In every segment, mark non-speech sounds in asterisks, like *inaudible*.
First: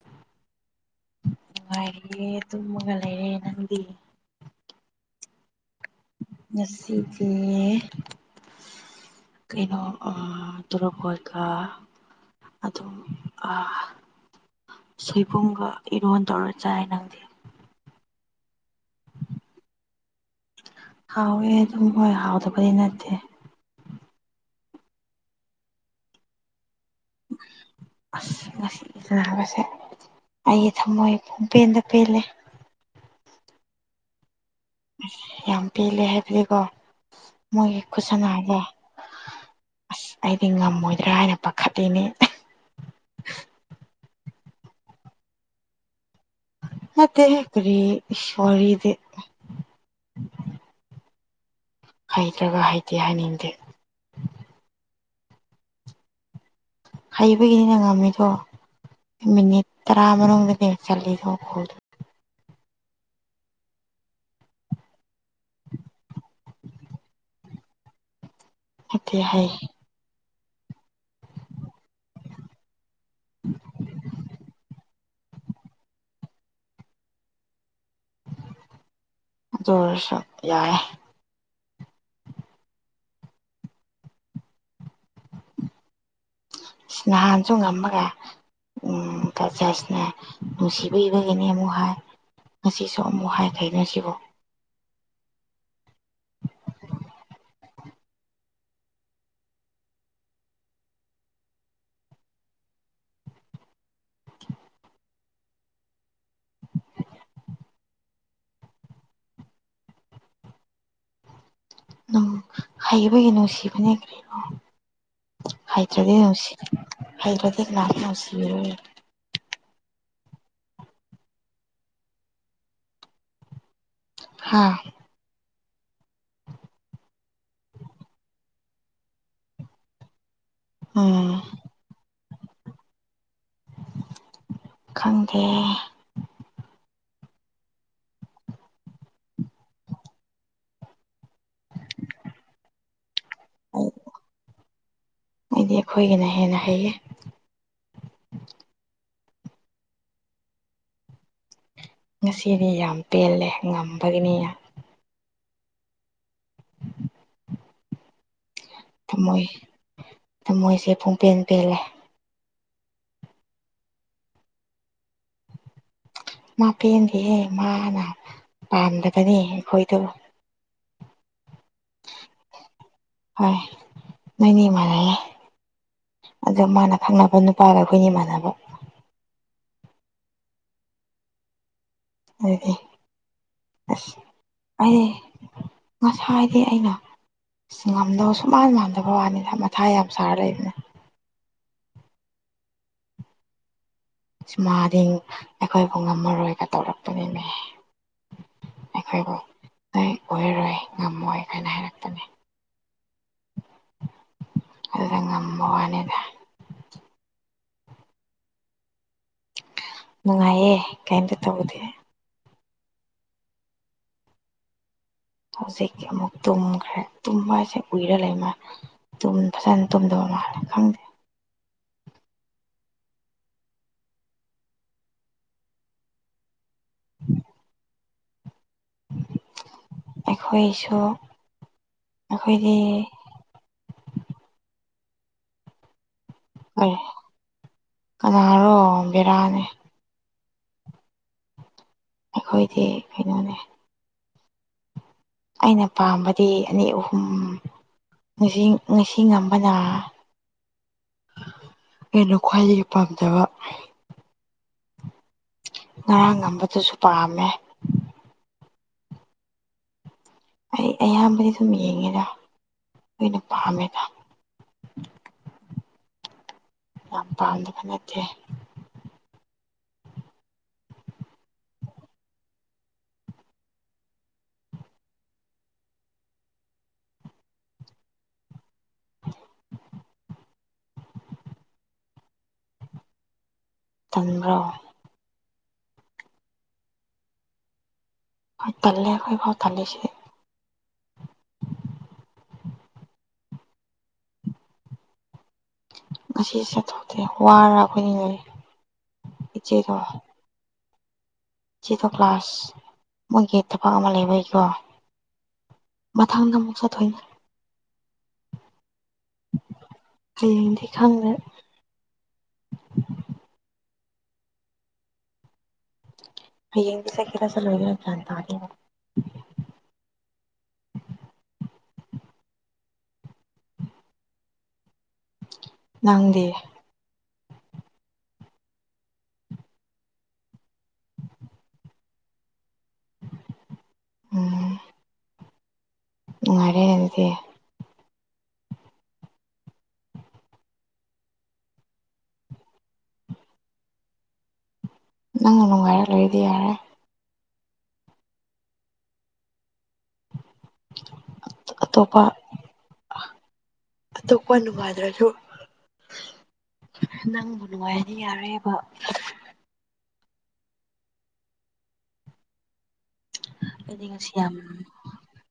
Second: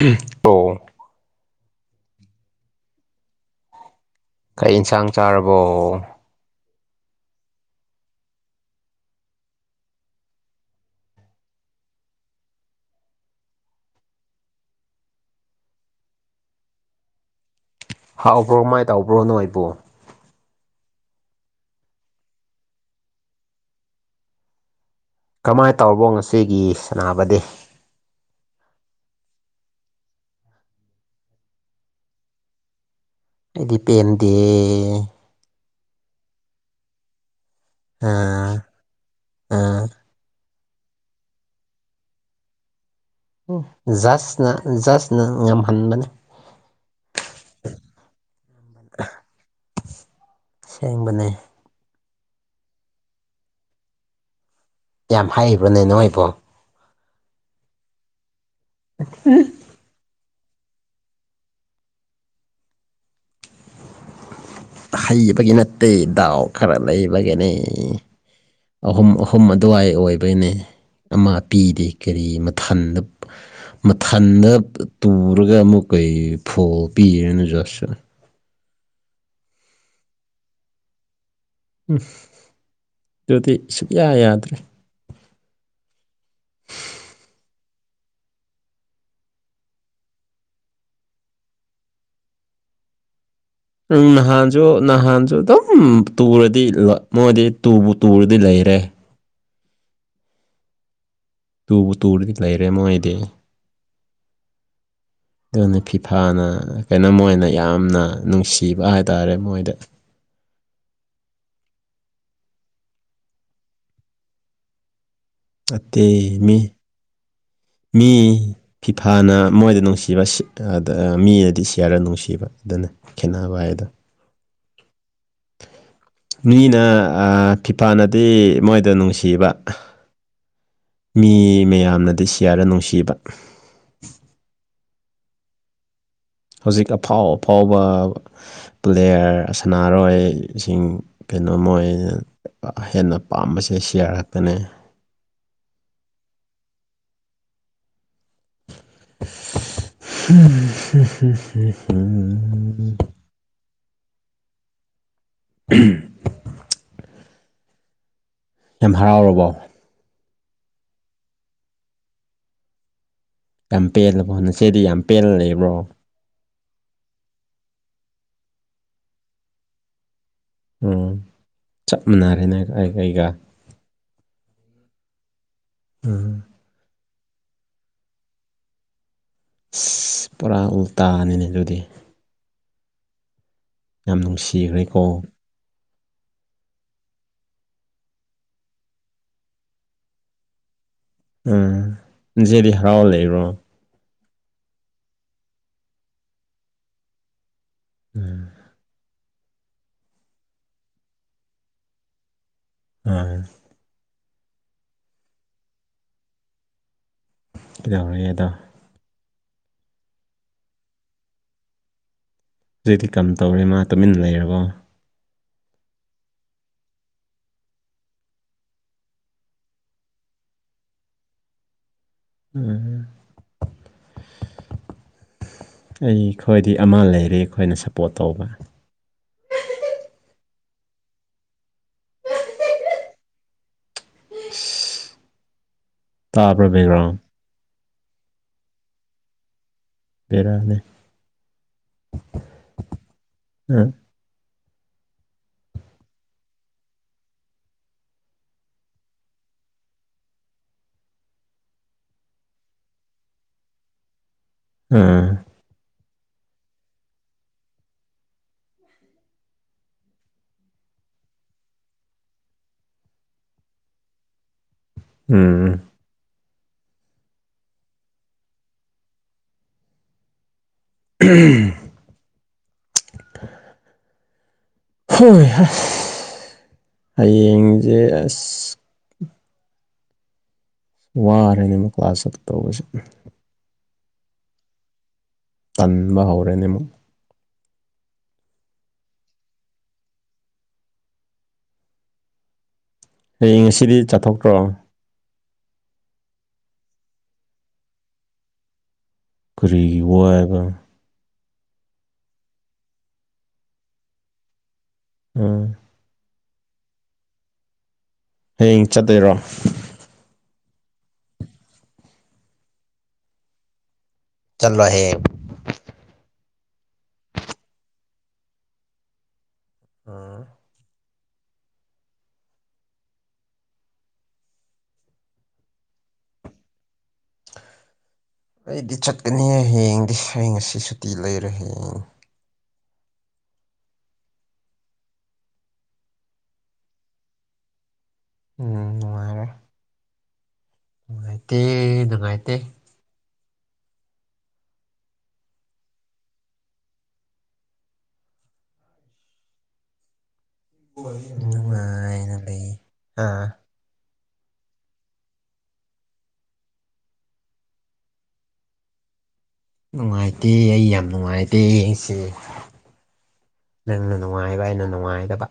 ꯎꯝ ꯇꫭ ꯅꯨꯡꯉꯥꯏꯔꯤꯑꯦ ꯇꯨꯝꯃꯒ ꯂꯩꯔꯦ ꯅꯪꯗꯤ ꯀꯩ ꯏꯟꯁꯥꯡ ꯆꯥꯔꯕꯣ ꯉꯁꯤꯗꯤ ꯀꯩꯅꯣ ꯑ ꯇꫭꯔꫭꯄꯣꯠꯀ ꯑꯗꯨꯝ ꯑ ꯁꯣꯏꯕꯨꯝꯒ ꯏꯔꯣꯟ ꯇꯧꯔ ꯆꯥꯏ ꯅꯪꯗꯤ ꯍꯥꯎꯕ꯭ꯔꯣ ꯃꯥꯏꯅ ꯇꯧꯕ꯭ꯔꯣ ꯅꯣꯏꯕꯨꯣ ꯍꯥꯎꯋꯦ ꯑꯗꯨꯝ ꯍꯣꯏ ꯍꯥꯎꯗꯕꯗꯤ ꯅꯠꯇꯦ ꯀꯃꯥꯏ ꯇꯧꯔꯕꯣ ꯉꯁꯤꯒꯤ ꯁꯅꯥꯕꯗꯤ ꯑꯁ ꯉꯁꯤꯒꯤ ꯁꯅꯕꯁꯦ ꯑꯩꯒꯤ ꯊꯝꯃꯣꯏ ꯐꯣꯡꯄꯦꯟꯗ ꯄꯦꯜꯂꯦ ꯑꯩꯗꯤ ꯄꯦꯟꯗꯦ ꯌꯥꯝ ꯄꯦꯜꯂꯦ ꯍꯥꯏꯕꯗꯤꯀꯣ ꯃꯣꯏꯒꯤ ꯑꯥ ꯈꯨꯠꯁꯅꯥꯁꯦ ꯑꯥ ꯑꯁ ꯑꯩꯗꯤ ꯉꯝꯃꯣꯏꯗ꯭ꯔꯥ ꯍꯥꯏꯅ ꯄꯥꯈꯠꯂꯤꯅꯤ ꯖꯁꯅ ꯖꯁꯅ ꯉꯝꯍꯟꯕꯅꯤ ꯅꯠꯇꯦꯍꯦ ꯀꯔꯤ ꯋꯥꯔꯤꯗꯤ ꯁꯦꯡꯕꯅꯦ ꯍꯩꯇ꯭ꯔꯒ ꯍꯩꯇꯦ ꯍꯥꯏꯅꯤꯡꯗꯦ ꯌꯥꯝ ꯍꯩꯕ꯭ꯔꯅꯦ ꯅꯣꯏꯕꯣ ꯍꯩꯕꯒꯤꯅꯤꯅ ꯉꯝꯃꯤꯗꯣ ꯃꯤꯅꯤꯠ ꯇꯔꯥ ꯃꯅꯨꯡꯗ ꯀꯌꯥ ꯆꯜꯂꯤꯅꫭ ꯒꫭꯜꯗꯨ ꯍꯩꯕꯒꯤ ꯅꯠꯇꯦ ꯗꯥꯎ ꯈꯔ ꯂꯩꯕꯒꯤꯅꯦ ꯑꯍꯨꯝ ꯅꯠꯇꯦ ꯑꯍꯨꯝ ꯍꯩ ꯑꯗꯨꯋꯥꯏ ꯑꯣꯏꯕꯩꯅꯦ ꯑꯃ ꯄꯤꯗꯦ ꯀꯔꯤ ꯃꯊꯟꯗ ꯃꯊꯟꯗ ꯇꯨꯔꯒ ꯑꯃꯨꯛ ꯀꯩ ꯐꯣꯜ ꯄꯤꯒꯦꯅ ꯖꯁ ꯅ ꯑꯗꯨ ꯑꯣꯏꯔꯁꯨ ꯌꯥꯏꯌꯦ ꯎꯝ ꯑꯗꯨꯗꯤ ꯁꯨꯛꯌꯥ ꯌꯥꯗ꯭ꯔꯦ ꯅꯍꯥꯟꯁꯨ ꯉꯝꯃꯒ ꯎꯝ ꯀꯖꯁꯅꯦ ꯅꯨꯡꯁꯤꯕꯤ ꯏꯕꯒꯤꯅꯦ ꯑꯃꯨꯛ ꯍꯥꯏ ꯉꯁꯤꯁꯨ ꯑꯃꯨꯛ ꯍꯥꯏꯔꯦ ꯎꯝꯅꯍꯥꯟ ꯨ ꯗꯨ ꯅꯍꯥꯟꯁꯨ ꯑꯗꯨꯝ ꯇꯨꯔꯗꯤ ꯃꯣꯏꯗꯤ ꯇꯨꯕꯨ ꯇꯨꯔꯗꯤ ꯂꯩꯔꯦ ꯇꯨꯕꯨ ꯇꯨꯔꯗꯤ ꯂꯩꯔꯦ ꯃꯣꯏꯗꯤ ꯑꯗꯨꯅ ꯐꯤꯐꯥꯅ ꯀꯩꯅꯣꯝꯃꯅ ꯌꯥꯝꯅ ꯅꯨꯡꯁꯤꯕ ꯍꯥꯏꯇꯥꯔꯦ ꯃꯣꯏꯗ ꯎꯝ ꯍꯩꯕꯒꯤ ꯅꯨꯡꯁꯤꯕꯅꯦ ꯍꯥꯏꯇ꯭ꯔꯗꯤ ꯅꯠꯇꯦ ꯅꯨꯡꯁꯤ ꯃꯤ ꯍꯥꯏꯇ꯭ꯔꯗꯤ ꯂꯥꯛꯀꯅꫭ ꯅꯨꯡꯁꯤꯕꯤꯔꯌꯦ ꯊꯥꯅ ꯃꯣꯏꯗ ꯅꯨꯡꯁꯤꯕ ꯁꯤꯗ ꯃꯤꯅꯗꯤ ꯁꯤꯌꯔꯗ ꯅꯨꯡꯁꯤꯕ ꯑꯗꯨꯅꯅꯤ ꯈꯦꯠꯅꯕ ꯍꯥꯏꯗꯣ ꯍꯥꯥ *inaudible* ꯃꯤꯅ ꯐꯤꯐꯥꯅꯗꯤ ꯃꯣꯏꯗ ꯅꯨꯡꯁꯤꯕ ꯃꯤ ꯎꯝ ꯃꯌꯥꯝꯅꯗꯤ ꯁꯤꯌꯥꯔ ꯔ ꯅꯨꯡꯁꯤꯕ ꯈꯪꯗꯦ ꯍꯧꯖꯤꯛ ꯑꯐꯥꯎ ꯑꯐꯥꯎꯕ ꯄ꯭ꯂꯦꯌꯥꯔ ꯁꯥꯟꯅꯥꯔꯣꯏꯁꯤꯡ ꯀꯩꯅꯣꯃꯣꯏ ꯍꯦꯟꯅ ꯄꯥꯝꯕꯁꯦ ꯑꯩ ꯁꯤꯌꯥꯔꯛꯇꯅꯦ ꯑꯩꯗꯤ ꯑꯩꯈꯣꯏꯒꯤꯅ ꯍꯦꯟꯅ ꯍꯩꯌꯦ ꯎ ꯎ ꯎ ꯉꯁꯤꯗꯤ ꯌꯥꯝ ꯄꯦꯜꯂꯦ ꯉꯝꯕꯒꯤꯅꯤ ꯎꯝ ꯌꯥꯝ ꯊꯝꯃꯣꯏ ꯍꯔꯥꯎꯔꯕꯣ ꯊꯝꯃꯣꯏꯁꯦ ꯄꯨꯡꯄꯦꯟ ꯄꯦꯜꯂꯦ ꯌꯥꯝ ꯄꯦꯜꯂꯕꯣ ꯅꯆꯦꯗꯤ ꯌꯥꯝ ꯄꯦꯜꯂ ꯂꯩꯕ꯭ꯔꯣ ꯃꯥꯄꯦꯟꯗꯤꯍꯦ ꯃꯥꯅ ꯄꯥꯝꯗꯕꯅꯤ ꯑꯩꯈꯣꯏꯗꯣ ꯎꯝ ꯆꯞ ꯃꯥꯟꯅꯔꯦꯅꯦ ꯑꯩ ꯑꯩꯒ ꯑꯦ ꯅꯣꯏꯅꯤ ꯃꯥꯟꯅꯩꯌꯦ ꯎꯝ ꯑꯗꫭ ꯃꯥꯅ ꯈꯪꯅꯕ ꯅꯨꯄꯥꯒ ꯑꯩꯈꯣꯏ ꯏꯃꯥꯟꯅꯕ ꯑꯁ ꯄꯨꯔꯥ ꯎꯜꯇꯥꯅꯤꯅꯦ ꯑꯗꯨꯗꯤ ꯑꯗꯨꯗꯤ ꯑꯁ ꯌꯥꯝ ꯅꯨꯡꯁꯤꯈ꯭ꯔꯦꯀꯣ ꯑꯩ ꯉꯁꯥꯏꯗꯤ ꯑꯩꯅ ꯉꯝꯗꯧꯕ ꯁꯨ ꯃꯥꯟ ꯃꯥꯟꯗꯕ ꯋꯥꯅꯤꯗ ꯃꯊꯥ ꯌꯥꯝ ꯁꯥꯔ ꯂꯩꯕꯅꯤ ꯎꯝ ꯏꯟꯖꯦꯗꯤ ꯍꯔꯥꯎ ꯂꯩꯔꯣ ꯁꯨꯃꯗꯤꯡ ꯑꯩꯈꯣꯏꯕꯨ ꯉꯝꯃꯔꯣꯏꯒ ꯇꯧꯔꯛꯛꯇꯅꯤꯅꯦ ꯎꯝ ꯑꯩꯈꯣꯏꯕꯨ ꯅꯣꯏ ꯑꯣꯏꯔꯔꯣꯏ ꯉꯝꯃꯣꯏ ꯍꯥꯏꯅ ꯍꯥꯏꯔꯛꯄꯅꯤ ꯑꯥ ꯑꯗꯨꯗ ꯉꯝꯕ ꯋꯥꯅꯤꯗ ꯀꯩꯗꯧꯔꯦ ꯑꯗꯣ ꯅꯨꯡꯉꯥꯏꯌꯦꯦ ꯀꯩꯝꯇ ꯇꯧꯗꯦ ꯍꯧꯖꯤꯛꯇꯤ ꯀꯝ ꯇꯧꯔꯦ ꯃꯥ ꯇꯨꯃꯤꯟꯅ ꯂꯩꯔꯕꯣ ꯍꯧꯖꯤꯛ ꯇꯤ ꯑꯃꯨꯛ ꯇꯨꯝꯈ꯭ꯔꯦ ꯇꯨꯝꯕ ꯍꯥꯏꯁꯦ ꯎꯏꯔ ꯂꯩꯃ ꯇꯨꯝ ꯐꯖꯅ ꯇꯨꯝꯗꯕ ꯃꯥꯜꯂꯦ ꯈꯪꯗꯦ ꯎꯝ ꯑꯩꯈꯣꯏꯗꯤ ꯑꯃ ꯂꯩꯔꯦ ꯑꯩꯈꯣꯏꯅ ꯁꯞꯄꯣꯔꯠ ꯇꯧꯕ ꯑꯩꯈꯣꯏꯁꯨ ꯑꯩꯈꯣꯏꯗꯤ ꯇꯥꯕ꯭ꯔꯥ ꯑꯦ ꯕꯦꯛꯒ꯭ꯔꯥꯎꯟ ꯀꯅꯥꯔꯣ ꯕꯦꯔꯥꯅꯤ ꯕꯦꯔꯥꯅꯦ ꯑꯩꯈꯣꯏꯗꯤ ꯀꯩꯅꯣꯅꯦ ꯎꯝ ꯑꯩꯅ ꯄꯥꯝꯕꯗꯤ ꯑꯅꯤ ꯑꯍꯨꯝ ꯉꯁꯤꯡ ꯉꯁꯤ ꯉꯝꯕꯅ ꯑꯩꯅ ꯈ꯭ꯋꯥꯏꯗꯒꯤ ꯄꯥꯝꯖꯕ ꯎꯝ ꯉꯔꯥꯡ ꯉꯝꯕꯗꯨꯁꯨ ꯄꯥꯝꯃꯦ ꯑꯩ ꯑꯌꯥꯝꯕꯗꯤ ꯑꯗꯨꯝ ꯌꯦꯡꯉꯦꯗ ꯂꯣꯏꯅ ꯄꯥꯝꯃꯦꯗ ꯎꯝ ꯎꯝ ꯌꯥꯝ ꯄꯥꯝꯗꯕ ꯅꯠꯇꯦ *unintelligible* ꯍꯨꯡ ꯍ ꯍꯌꯦꯡꯁꯦ ꯑꯁ *unintelligible* ꯋꯥꯔꯦ ꯑꯃꯨꯛ ꯀ꯭ꯂꯥꯁ ꯆꯠꯇꯧꯕꯁꯨ ꯇꯟꯕ꯭ꯔꯣ ꯇꯟꯕ ꯍꯧꯔꯦꯅꯦꯃꯨ ꯍꯣꯏ ꯇꯜꯂꯦ ꯑꯩꯈꯣꯏꯐꯥꯎ ꯇꯜꯂꯤꯁꯤꯗꯤ ꯍꯌꯦꯡ ꯉꯁꯤꯗꯤ ꯆꯠꯊꯣꯛꯇ꯭ꯔꯣ ꯉꯁꯤ ꯆꯠꯊꯣꯛꯇꯦ ꯋꯥꯔ ꯑꯩꯈꯣꯏꯅꯤ ꯂꯩꯔꯤ ꯀꯔꯤꯒꯤ ꯋꯥꯏꯑꯕ ꯁꯤꯗꯣ ꯀ꯭ꯂꯥꯁ ꯃꯣꯏꯒꯤ ꯊꯕꯛ ꯑꯃ ꯂꯩꯕꯒꯤꯀꯣ ꯎꯝ ꯃꯊꯪꯗ ꯑꯃꯨꯛ ꯆꯠꯊꯣꯏꯅꯦ ꯍꯌꯦꯡ ꯆꯠꯗꯩꯔꯣ ꯍꯌꯦꯡꯗꯤ ꯈꯪꯗꯦ ꯆꯜꯂꯣꯏꯍꯦ ꯍꯌꯦꯡꯗꯤ ꯆꯠꯀꯦꯔ ꯆꯂꯣꯏꯔ ꯒ꯭ꯌꯥꯟ ꯇꯥꯗꯦ ꯑꯥ ꯅꯪꯗꯤ ꯑꯩꯗꯤ ꯆꯠꯀꯅꯤ ꯍꯌꯦꯡꯗꯤ ꯍꯌꯦꯡ ꯉꯁꯤ ꯁꯨꯇꯤ ꯂꯩꯔꯦ ꯍꯌꯦꯡ ꯎꯝ ꯅꯨꯡꯉꯥꯏꯔꯦ ꯑꯗꯨꯗꯦ ꯎꯝ ꯉꯉꯥꯏꯔꯦ ꯉꯥꯏꯠꯇꯦ ꯗꯨꯕꯥꯥꯏ ꯇꯇꯩ ꯅꯪꯅ ꯅꯨꯡꯉꯥꯏꯔ ꯂꯣꯏꯗꯤ ꯌꯥꯔꯦ ꯑꯇꯣꯞꯄ ꯅꯨꯡꯉꯥꯏꯅ ꯂꯩ ꯍꯥ ꯑꯣ ꯀ ꯅꯨ ꯐꯗ꯭ꯔꯁꯨ ꯅꯪꯕꯨ ꯅꯨꯡꯉꯥꯏꯔꯗꯤ ꯌꯥꯔꯦꯕ ꯅꯨꯡꯉꯥꯏꯇꯦ ꯑꯩ ꯌꯥꯝ ꯅꯨꯡꯉꯥꯏꯇꯦ ꯁꯤ ꯑꯩꯗꯤ ꯅꯪꯅ ꯉꯁꯤ ꯌꯥꯝ ꯅꯨꯡꯉꯥꯏꯕ ꯑꯩꯅ ꯅꯨꯡꯉꯥꯏꯗꯕ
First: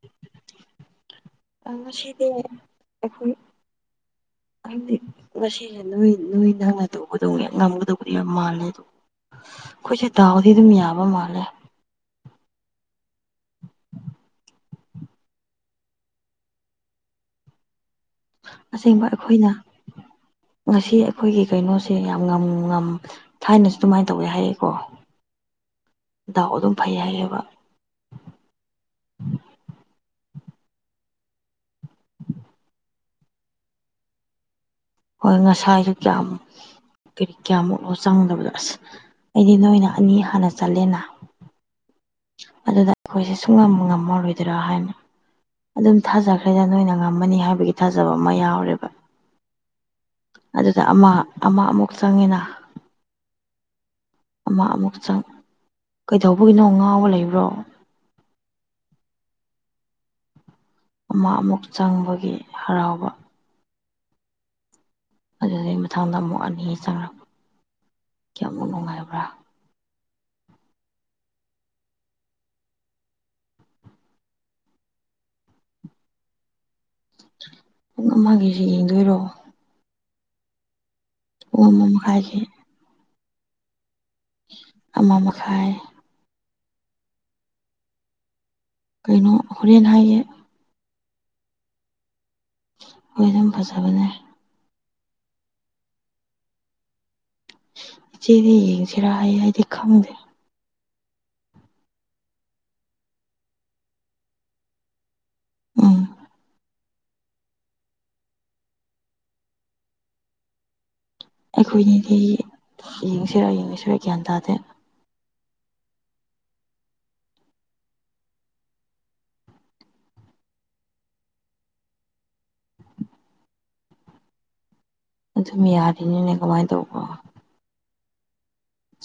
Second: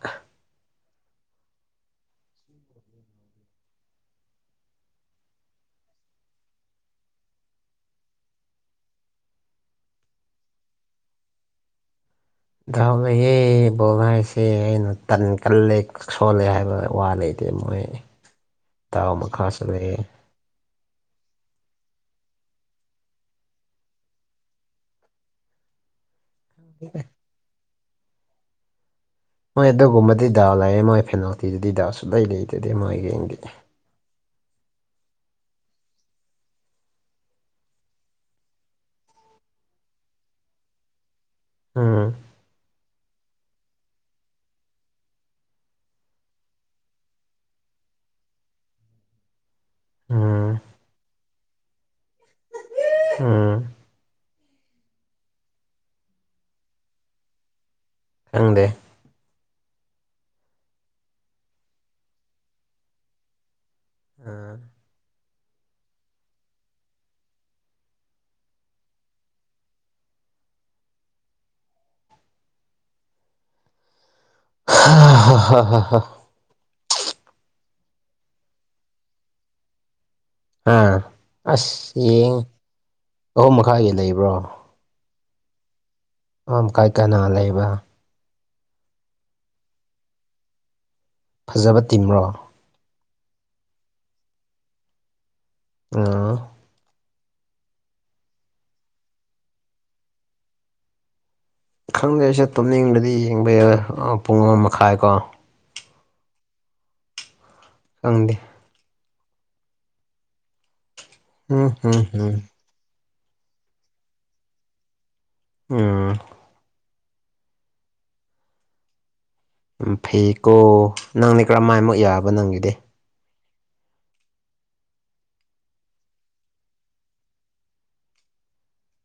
ꯑ ꯁꯤꯗꯈꯣꯏꯗꯤ *unintelligible* ꯉꯁꯤꯁꯦ ꯅꯣꯏ ꯅꯣꯏ ꯅꯪꯅ ꯇꯧꯕꯗꯣ ꯉꯝꯒꯗꯧꯕꯗꯤ ꯌꯥꯝ ꯃꯥꯜꯂꯦ ꯑꯩꯈꯣꯏꯁꯦꯗꯥꯎꯗꯤ ꯑꯗꯨꯝ ꯌꯥꯕ ꯃꯥꯜꯂꯦ ꯗꯥꯎ ꯂꯩꯌꯦ ꯕꯣꯜ ꯍꯥꯏꯁꯦ ꯑꯩꯅ ꯇꯟ ꯀꯜꯂꯦ ꯁꯣꯜꯂꯦ ꯍꯥꯏꯕ ꯋꯥ ꯂꯩꯇꯦ ꯃꯣꯏ ꯑꯁꯦꯡꯕ ꯗꯥꯎ ꯑꯩꯈꯣꯏꯅ ꯃꯈꯥꯁꯨ ꯂꯩꯌꯦ ꯉꯁꯤ ꯑꯩꯈꯣꯏꯒꯤ ꯀꯩꯅꯣꯁꯦ ꯌꯥꯝ ꯉꯝ ꯉꯝ ꯊꯥꯏꯅꯁꯨ ꯑꯗꯨꯃꯥꯏꯅ ꯇꯧꯋꯦ ꯍꯥꯏꯌꯦꯀꯣ *inaudible* ꯗꯥꯎ ꯑꯗꯨꯝ ꯐꯩ ꯍꯥꯏꯌꯦꯕ ꯃꯣꯏ ꯑꯗꯨꯒꯨꯝꯕꯗꯤ ꯗꯥ ꯂꯩꯌꯦ ꯃꯣꯏ ꯐꯦꯅꯥꯜꯇꯤꯗꯨꯗꯤ ꯗꯥꯎ ꯁꯨꯡꯂꯩ ꯂꯩꯇꯗꯤ ꯃꯣꯏꯒꯤꯡꯗꯤ ꯍꯣꯏ ꯉꯁꯥꯏꯁꯨ ꯌꯥꯝ *unintelligible* ꯀꯌꯥꯃꯨꯛꯂꯣ ꯆꯪꯗꯕꯗꯣ ꯑꯁ ꯑꯩꯗꯤ ꯅꯣꯏꯅ ꯑꯅꯤ ꯍꯥꯟꯅ ꯆꯟꯂꯦꯅ ꯎꯝ ꯑꯗꯨꯗ ꯑꯩꯈꯣꯏꯁꯦ ꯁꯨꯡ ꯉꯝꯃꯔꯣꯏꯗꯔꯥ ꯍꯥꯏꯅ ꯑꯗꯨꯝ ꯊꯥꯖꯈ꯭ꯔꯦꯗ ꯅꯣꯏꯅ ꯉꯝꯃꯅꯤ ꯍꯥꯏꯕꯒꯤ ꯊꯥꯖꯕ ꯑꯃ ꯌꯥꯎꯔꯦꯕ ꯎꯝ ꯑꯗꯨꯗ ꯑꯃ ꯑꯃ ꯑꯃꯨꯛ ꯆꯪꯉꯤꯅ ꯎꯝ ꯑꯃ ꯑꯃꯨ ꯆꯪ ꯀꯩꯗꯧꯕꯒꯤꯅꯣ ꯉꯥꯎꯕ ꯂꯩꯕ꯭ꯔꯣ ꯈꯪꯗꯦ ꯑꯃ ꯑꯃꯨꯛ ꯆꯪꯕꯒꯤ ꯍꯔꯥꯎꯕ ꯑꯝ ꯑꯗꯨꯗꯩ ꯃꯊꯪꯗ ꯑꯃꯨꯛ ꯑꯅꯤ ꯆꯪꯉꯛꯄ ꯀꯌꯥꯃꯨꯛ ꯅꯨꯡꯉꯥꯏꯕ꯭ꯔꯥ ꯍ ꯍ *unintelligible* ꯨꯄꯨꯡ ꯑꯃꯒꯤꯖꯤ ꯌꯦꯡꯗꯣꯏꯔꯣ ꯑꯥ ꯄꯨꯡ ꯑꯃ ꯑꯁ ꯌꯦꯡ ꯃꯈꯥꯏꯒꯤ ꯑꯍꯨꯝ ꯃꯈꯥꯏꯒꯤ ꯂꯩꯕ꯭ꯔꯣ ꯑꯃ ꯃꯈꯥꯏ ꯑꯃ ꯃꯈꯥꯏ ꯀꯅꯥ ꯂꯩꯕ ꯀꯩꯅꯣ ꯍꯣꯔꯦꯟ ꯍꯥꯏꯌꯦ ꯐꯖꯕ ꯇꯤꯝꯔꯣ *unintelligible* ꯐꯖꯕꯅꯦ ꯑꯥ ꯏꯆꯦꯗꯤ ꯌꯦꯡꯁꯤꯔ ꯑꯩ ꯑꯩꯗꯤ ꯈꯪꯗꯦ ꯈꯪꯗꯦ ꯑꯩꯁꯨ ꯇꯨꯝꯅꯤꯡꯗꯗꯤ ꯌꯦꯡꯕ ꯌꯥꯏ ꯑꯥ ꯄꯨꯡ ꯑꯃ ꯃꯈꯥꯏꯕꯥꯎ ꯎꯝ ꯈꯪꯗꯦ ꯎꯝ ꯎꯝ ꯑꯩꯈꯣꯏꯅꯤꯗꯤ ꯎꯝ ꯌꯦꯡꯁꯤꯔ ꯌꯦꯡꯉꯣꯏꯁꯤꯔ ꯒ꯭ꯌꯥꯟ ꯇꯥꯗꯦ ꯎꯝ ꯎ ꯐꯩꯀꯣ ꯅꯪꯅꯦ ꯀꯔꯝꯃꯥꯏꯃꯨꯛ ꯌꯥꯕ ꯅꯪꯒꯤꯗꯤ ꯑꯗꯨꯝ ꯌꯥꯔꯤꯅꯤꯅꯦ ꯀꯃꯥꯏ ꯇꯧꯕ꯭ꯔꯣ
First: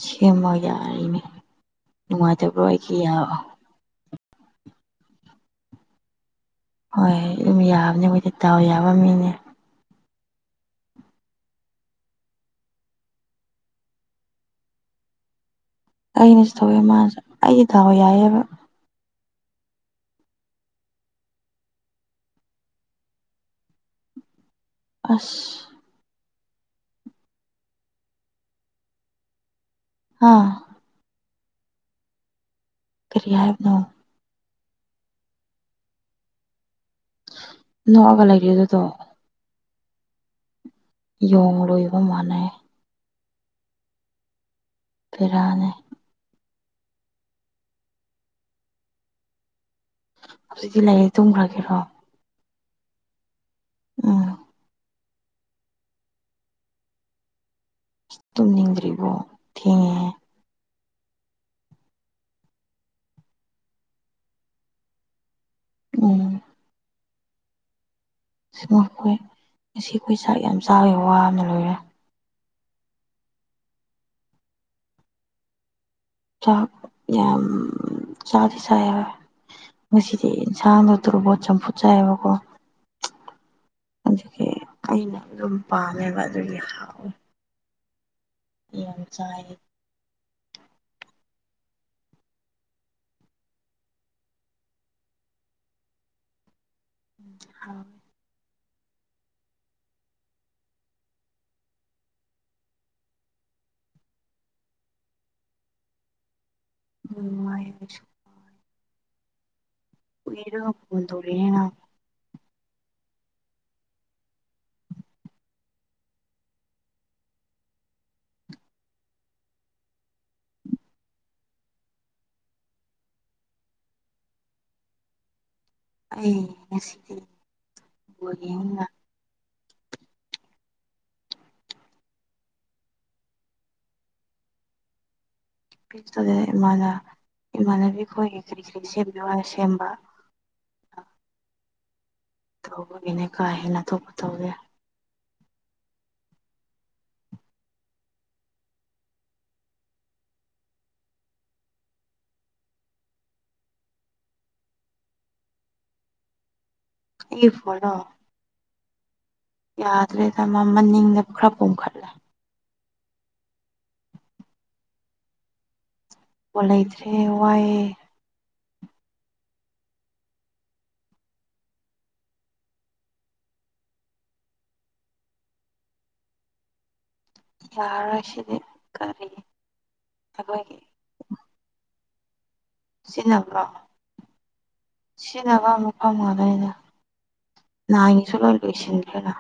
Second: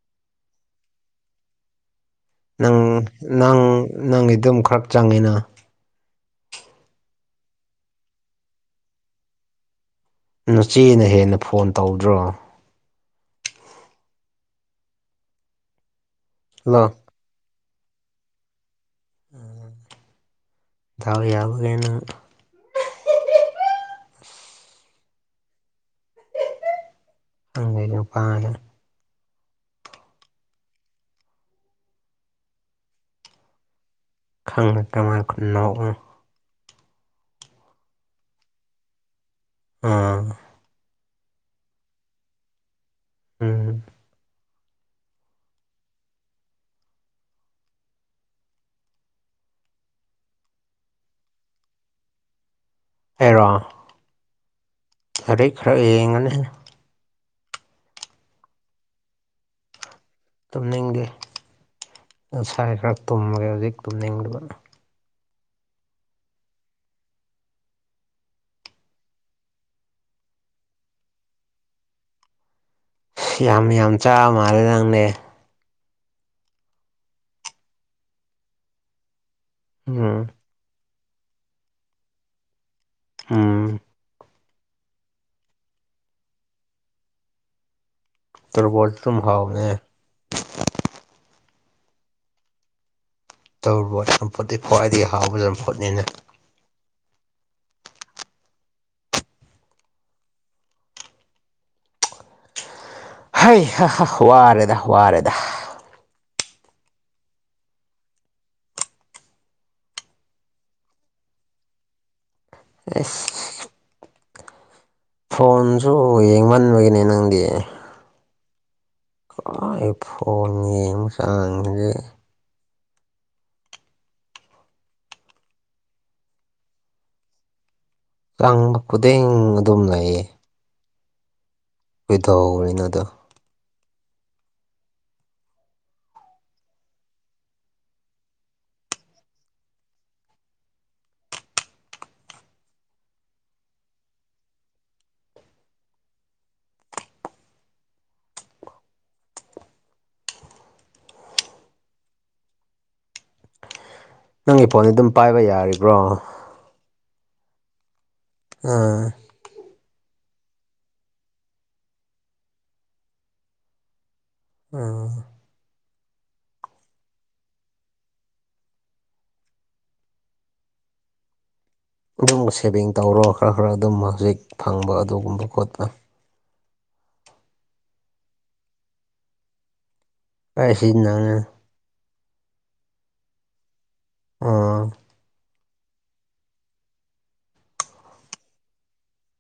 ꯁꯦꯝꯃ ꯌꯥꯔꯤꯅꯤꯅꯦ ꯅꯪ ꯅꯪ ꯅꯪꯒꯤ ꯑꯗꯨꯝ ꯈꯔ ꯆꯪꯉꯤꯅ ꯍꯣꯏ ꯑꯗꯨꯝ ꯌꯥꯕꯅꯦ ꯑꯩꯈꯣꯏꯗꯤ ꯇꯥꯎ ꯌꯥꯕ ꯃꯤꯅꯦ ꯅꯆꯦꯅ ꯍꯦꯟꯅ ꯐꯣꯟ ꯇꯧꯗ꯭ꯔꯣ ꯑꯩꯅꯁꯨ ꯇꯧꯌꯦ ꯍꯜꯂꯣ ꯃꯥꯁꯨ ꯑꯩꯁꯦ ꯗꯥꯎ ꯌꯥꯏꯑꯦꯕ ꯗꯥꯎ ꯌꯥꯕꯒꯤꯅꯤ ꯅꯪ ꯑꯁ ꯅꯪꯒꯤ ꯅꯨꯄꯅ ꯑꯥ ꯀꯔꯤ ꯍꯥꯏꯕꯅꯣ ꯈꯪꯉ *unintelligible* ꯅꯣꯛꯑꯒ ꯂꯩꯔꯦ ꯑꯗꯨꯗꯣ ꯑꯥ ꯌꯣꯡ ꯂꯣꯏꯕ ꯃꯥꯟꯅꯩ ꯎꯝ ꯐꯤꯔꯥꯅꯦ ꯍꯧꯖꯤꯛꯇꯤ ꯂꯩꯌꯦ ꯇꯨꯝꯈ꯭ꯔꯒꯦꯔꯣ ꯑꯦꯔꯣ ꯎꯝ ꯈꯔꯦ ꯈꯔ ꯌꯦꯡꯒꯅ ꯇꯨꯝꯅꯤꯡꯗ꯭ꯔꯤꯕꯣ ꯊꯦꯡꯉꯦꯦ ꯇꯨꯝꯅꯤꯡꯗꯦ ꯉꯁꯥꯏ ꯈꯔ ꯇꯨꯝꯒꯦ ꯍꯧꯖꯤꯛ ꯇꯨꯝꯅꯤꯡꯗꯕꯅ ꯎꯝ *unintelligible* ꯉꯁꯤ ꯑꯈꯣꯏ ꯆꯥꯛ ꯌꯥꯝ ꯆꯥꯕꯩ ꯋꯥꯕꯅ ꯂꯣꯏꯔꯦ ꯌꯥꯝ ꯌꯥꯝ ꯆꯥꯕ ꯃꯥꯜꯂꯦ ꯅꯪꯅꯦ ꯆꯥꯛ ꯌꯥꯝ ꯆꯥꯗ ꯆꯦꯕ ꯎꯝ ꯃꯁꯤꯁꯤꯗꯤ ꯆꯥꯟꯗ ꯇꯔꯔꯕꯣ ꯆꯝꯄꯨ ꯆꯕꯀꯣ ꯎꯝ ꯑꯗꯨꯒꯤ ꯑꯩꯅ ꯑꯗꯨꯝ ꯄꯥꯝꯃꯦꯕ ꯑꯗꯨ ꯌꯥꯝ ꯍꯥꯎꯋꯦ ꯌꯥꯝ ꯇꯣꯕꯣꯜꯇꯨꯝ ꯆꯥꯏꯌꯦ ꯍꯥꯎꯑꯦ ꯇꯧꯔꯕꯣꯠ ꯆꯝꯐꯨꯠꯇꯤ ꯈ꯭ꯋꯥꯏꯗꯒꯤ ꯍꯥꯎꯕ ꯆꯝꯐꯨꯠꯅꯤꯅ *unintelligible* ꯍꯩ ꯍꯥ ꯍꯥ ꯋꯥꯔꯦꯗ ꯋꯥꯔꯦꯗ *unintelligible* ꯑꯣꯏꯔꯒ ꯄꯨꯒꯟꯣꯂꯦꯅ ꯑꯦꯁ ꯐꯣꯟꯁꯨ ꯌꯦꯡꯃꯟꯕꯒꯤꯅꯦ ꯅꯪꯗꯤ ꯈꯋꯥꯏ ꯐꯣꯟꯉ ꯑꯃ ꯆꯥꯡꯁꯦ ꯑꯩ ꯉꯁꯤꯗꯤ ꯕꯣꯜ ꯆꯪꯕ ꯌꯦꯡꯅꯤꯅ ꯈꯨꯗꯤꯡ ꯑꯗꯨꯝ ꯂꯩꯌꯦ ꯀꯈꯣꯏꯗꯍꯧꯔꯤꯅ ꯑꯗꯣ ꯄꯤꯁꯇꯨꯗ ꯏꯃꯥꯅ ꯏꯃꯥꯟꯅꯕꯤ ꯑꯩꯈꯣꯏꯒꯤ ꯀꯔꯤ ꯀꯔꯤ ꯁꯦꯝꯕꯤꯌꯣ ꯍꯥꯏꯅ ꯁꯦꯝꯕ ꯇꯧꯕꯒꯤꯅꯦ ꯀꯥ ꯍꯦꯟꯅ ꯊꯣꯛꯄ ꯇꯧꯗꯦ ꯅꯪꯒꯤ ꯐꯣꯟꯗꯤ ꯑꯗꯨꯝ ꯄꯥꯏꯕ ꯌꯥꯔꯤꯕ꯭ꯔꯣ ꯌꯦ ꯐꯅꯣ ꯑꯥ ꯌꯥꯗ꯭ꯔꯦꯗ ꯃ ꯃ ꯅꯤꯡꯗꯕ ꯈꯔ ꯀꯣꯝꯈꯠꯂꯦ ꯑ ꯄꯣ ꯂꯩꯇ꯭ꯔꯦ ꯋꯥꯏꯑꯦ ꯑꯗꯨꯨꯝꯕ ꯁꯦꯚꯤꯡ ꯇꯧꯔꯣ ꯈꯔ ꯈꯔ ꯑꯗꯨꯝ ꯍꯧꯖꯤꯛ ꯐꯪꯕ ꯑꯗꯨꯒꯨꯝꯕ ꯈꯣꯠꯄ ꯌꯥꯔꯣꯏ ꯁꯤꯗꯤ ꯀꯔꯤ ꯑꯩ ꯑꯩꯈꯣꯏꯒꯤ ꯁꯤꯖꯤꯟꯅꯅ ꯁꯤꯟꯅꯕ꯭ꯔꯣ ꯑꯥ ꯁꯤꯅꯕ ꯑꯃꯨꯛ ꯐꯝꯒꯗꯣꯏꯅꯤꯅꯦ ꯅꯥꯍꯒꯤꯁꯨ ꯂꯣꯏ ꯂꯣꯏꯁꯤꯟꯈ꯭ꯔꯦꯅ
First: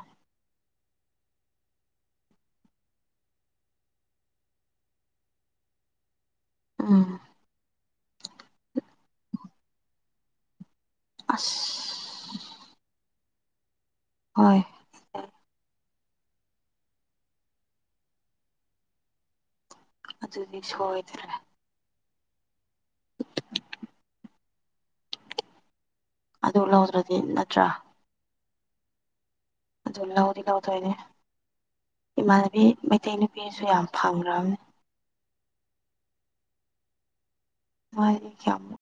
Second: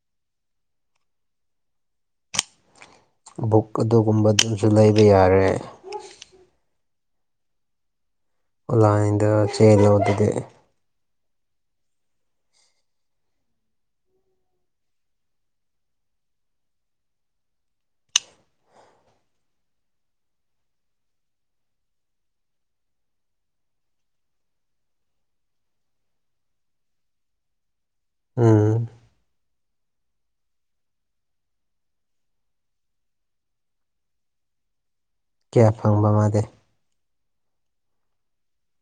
ꯕꯨꯛ ꯑꯗꯨꯒꯨꯝꯕ ꯑꯗꯨꯝꯁꯨ ꯂꯩꯕ ꯌꯥꯔꯦ ꯎꯝ ꯑꯣꯟꯂꯥꯏꯟꯗ ꯆꯦꯜꯂꯣ ꯑꯗꯨꯗꯤ ꯑꯁ ꯍꯣꯏ ꯑꯗꯨꯅꯤ ꯁꯣꯏꯗꯔ꯭ꯦ ꯑꯗꯨ ꯂꯧꯗ꯭ꯔꯗꯤ ꯅꯠꯇ꯭ꯔꯥ ꯎꯝ ꯑꯗꯨ ꯂꯧꯗꯤ ꯂꯧꯗꯣꯏꯅꯤ ꯏꯃꯥꯟꯅꯕꯤ ꯃꯩꯇꯩ ꯅꯨꯄꯤꯁꯨ ꯌꯥꯝ ꯐꯪꯈ꯭ꯔꯕꯅꯤ ꯀꯌꯥ ꯐꯪꯕ ꯃꯥꯗꯦ ꯃꯥꯏ ꯀꯌꯃꯨꯛ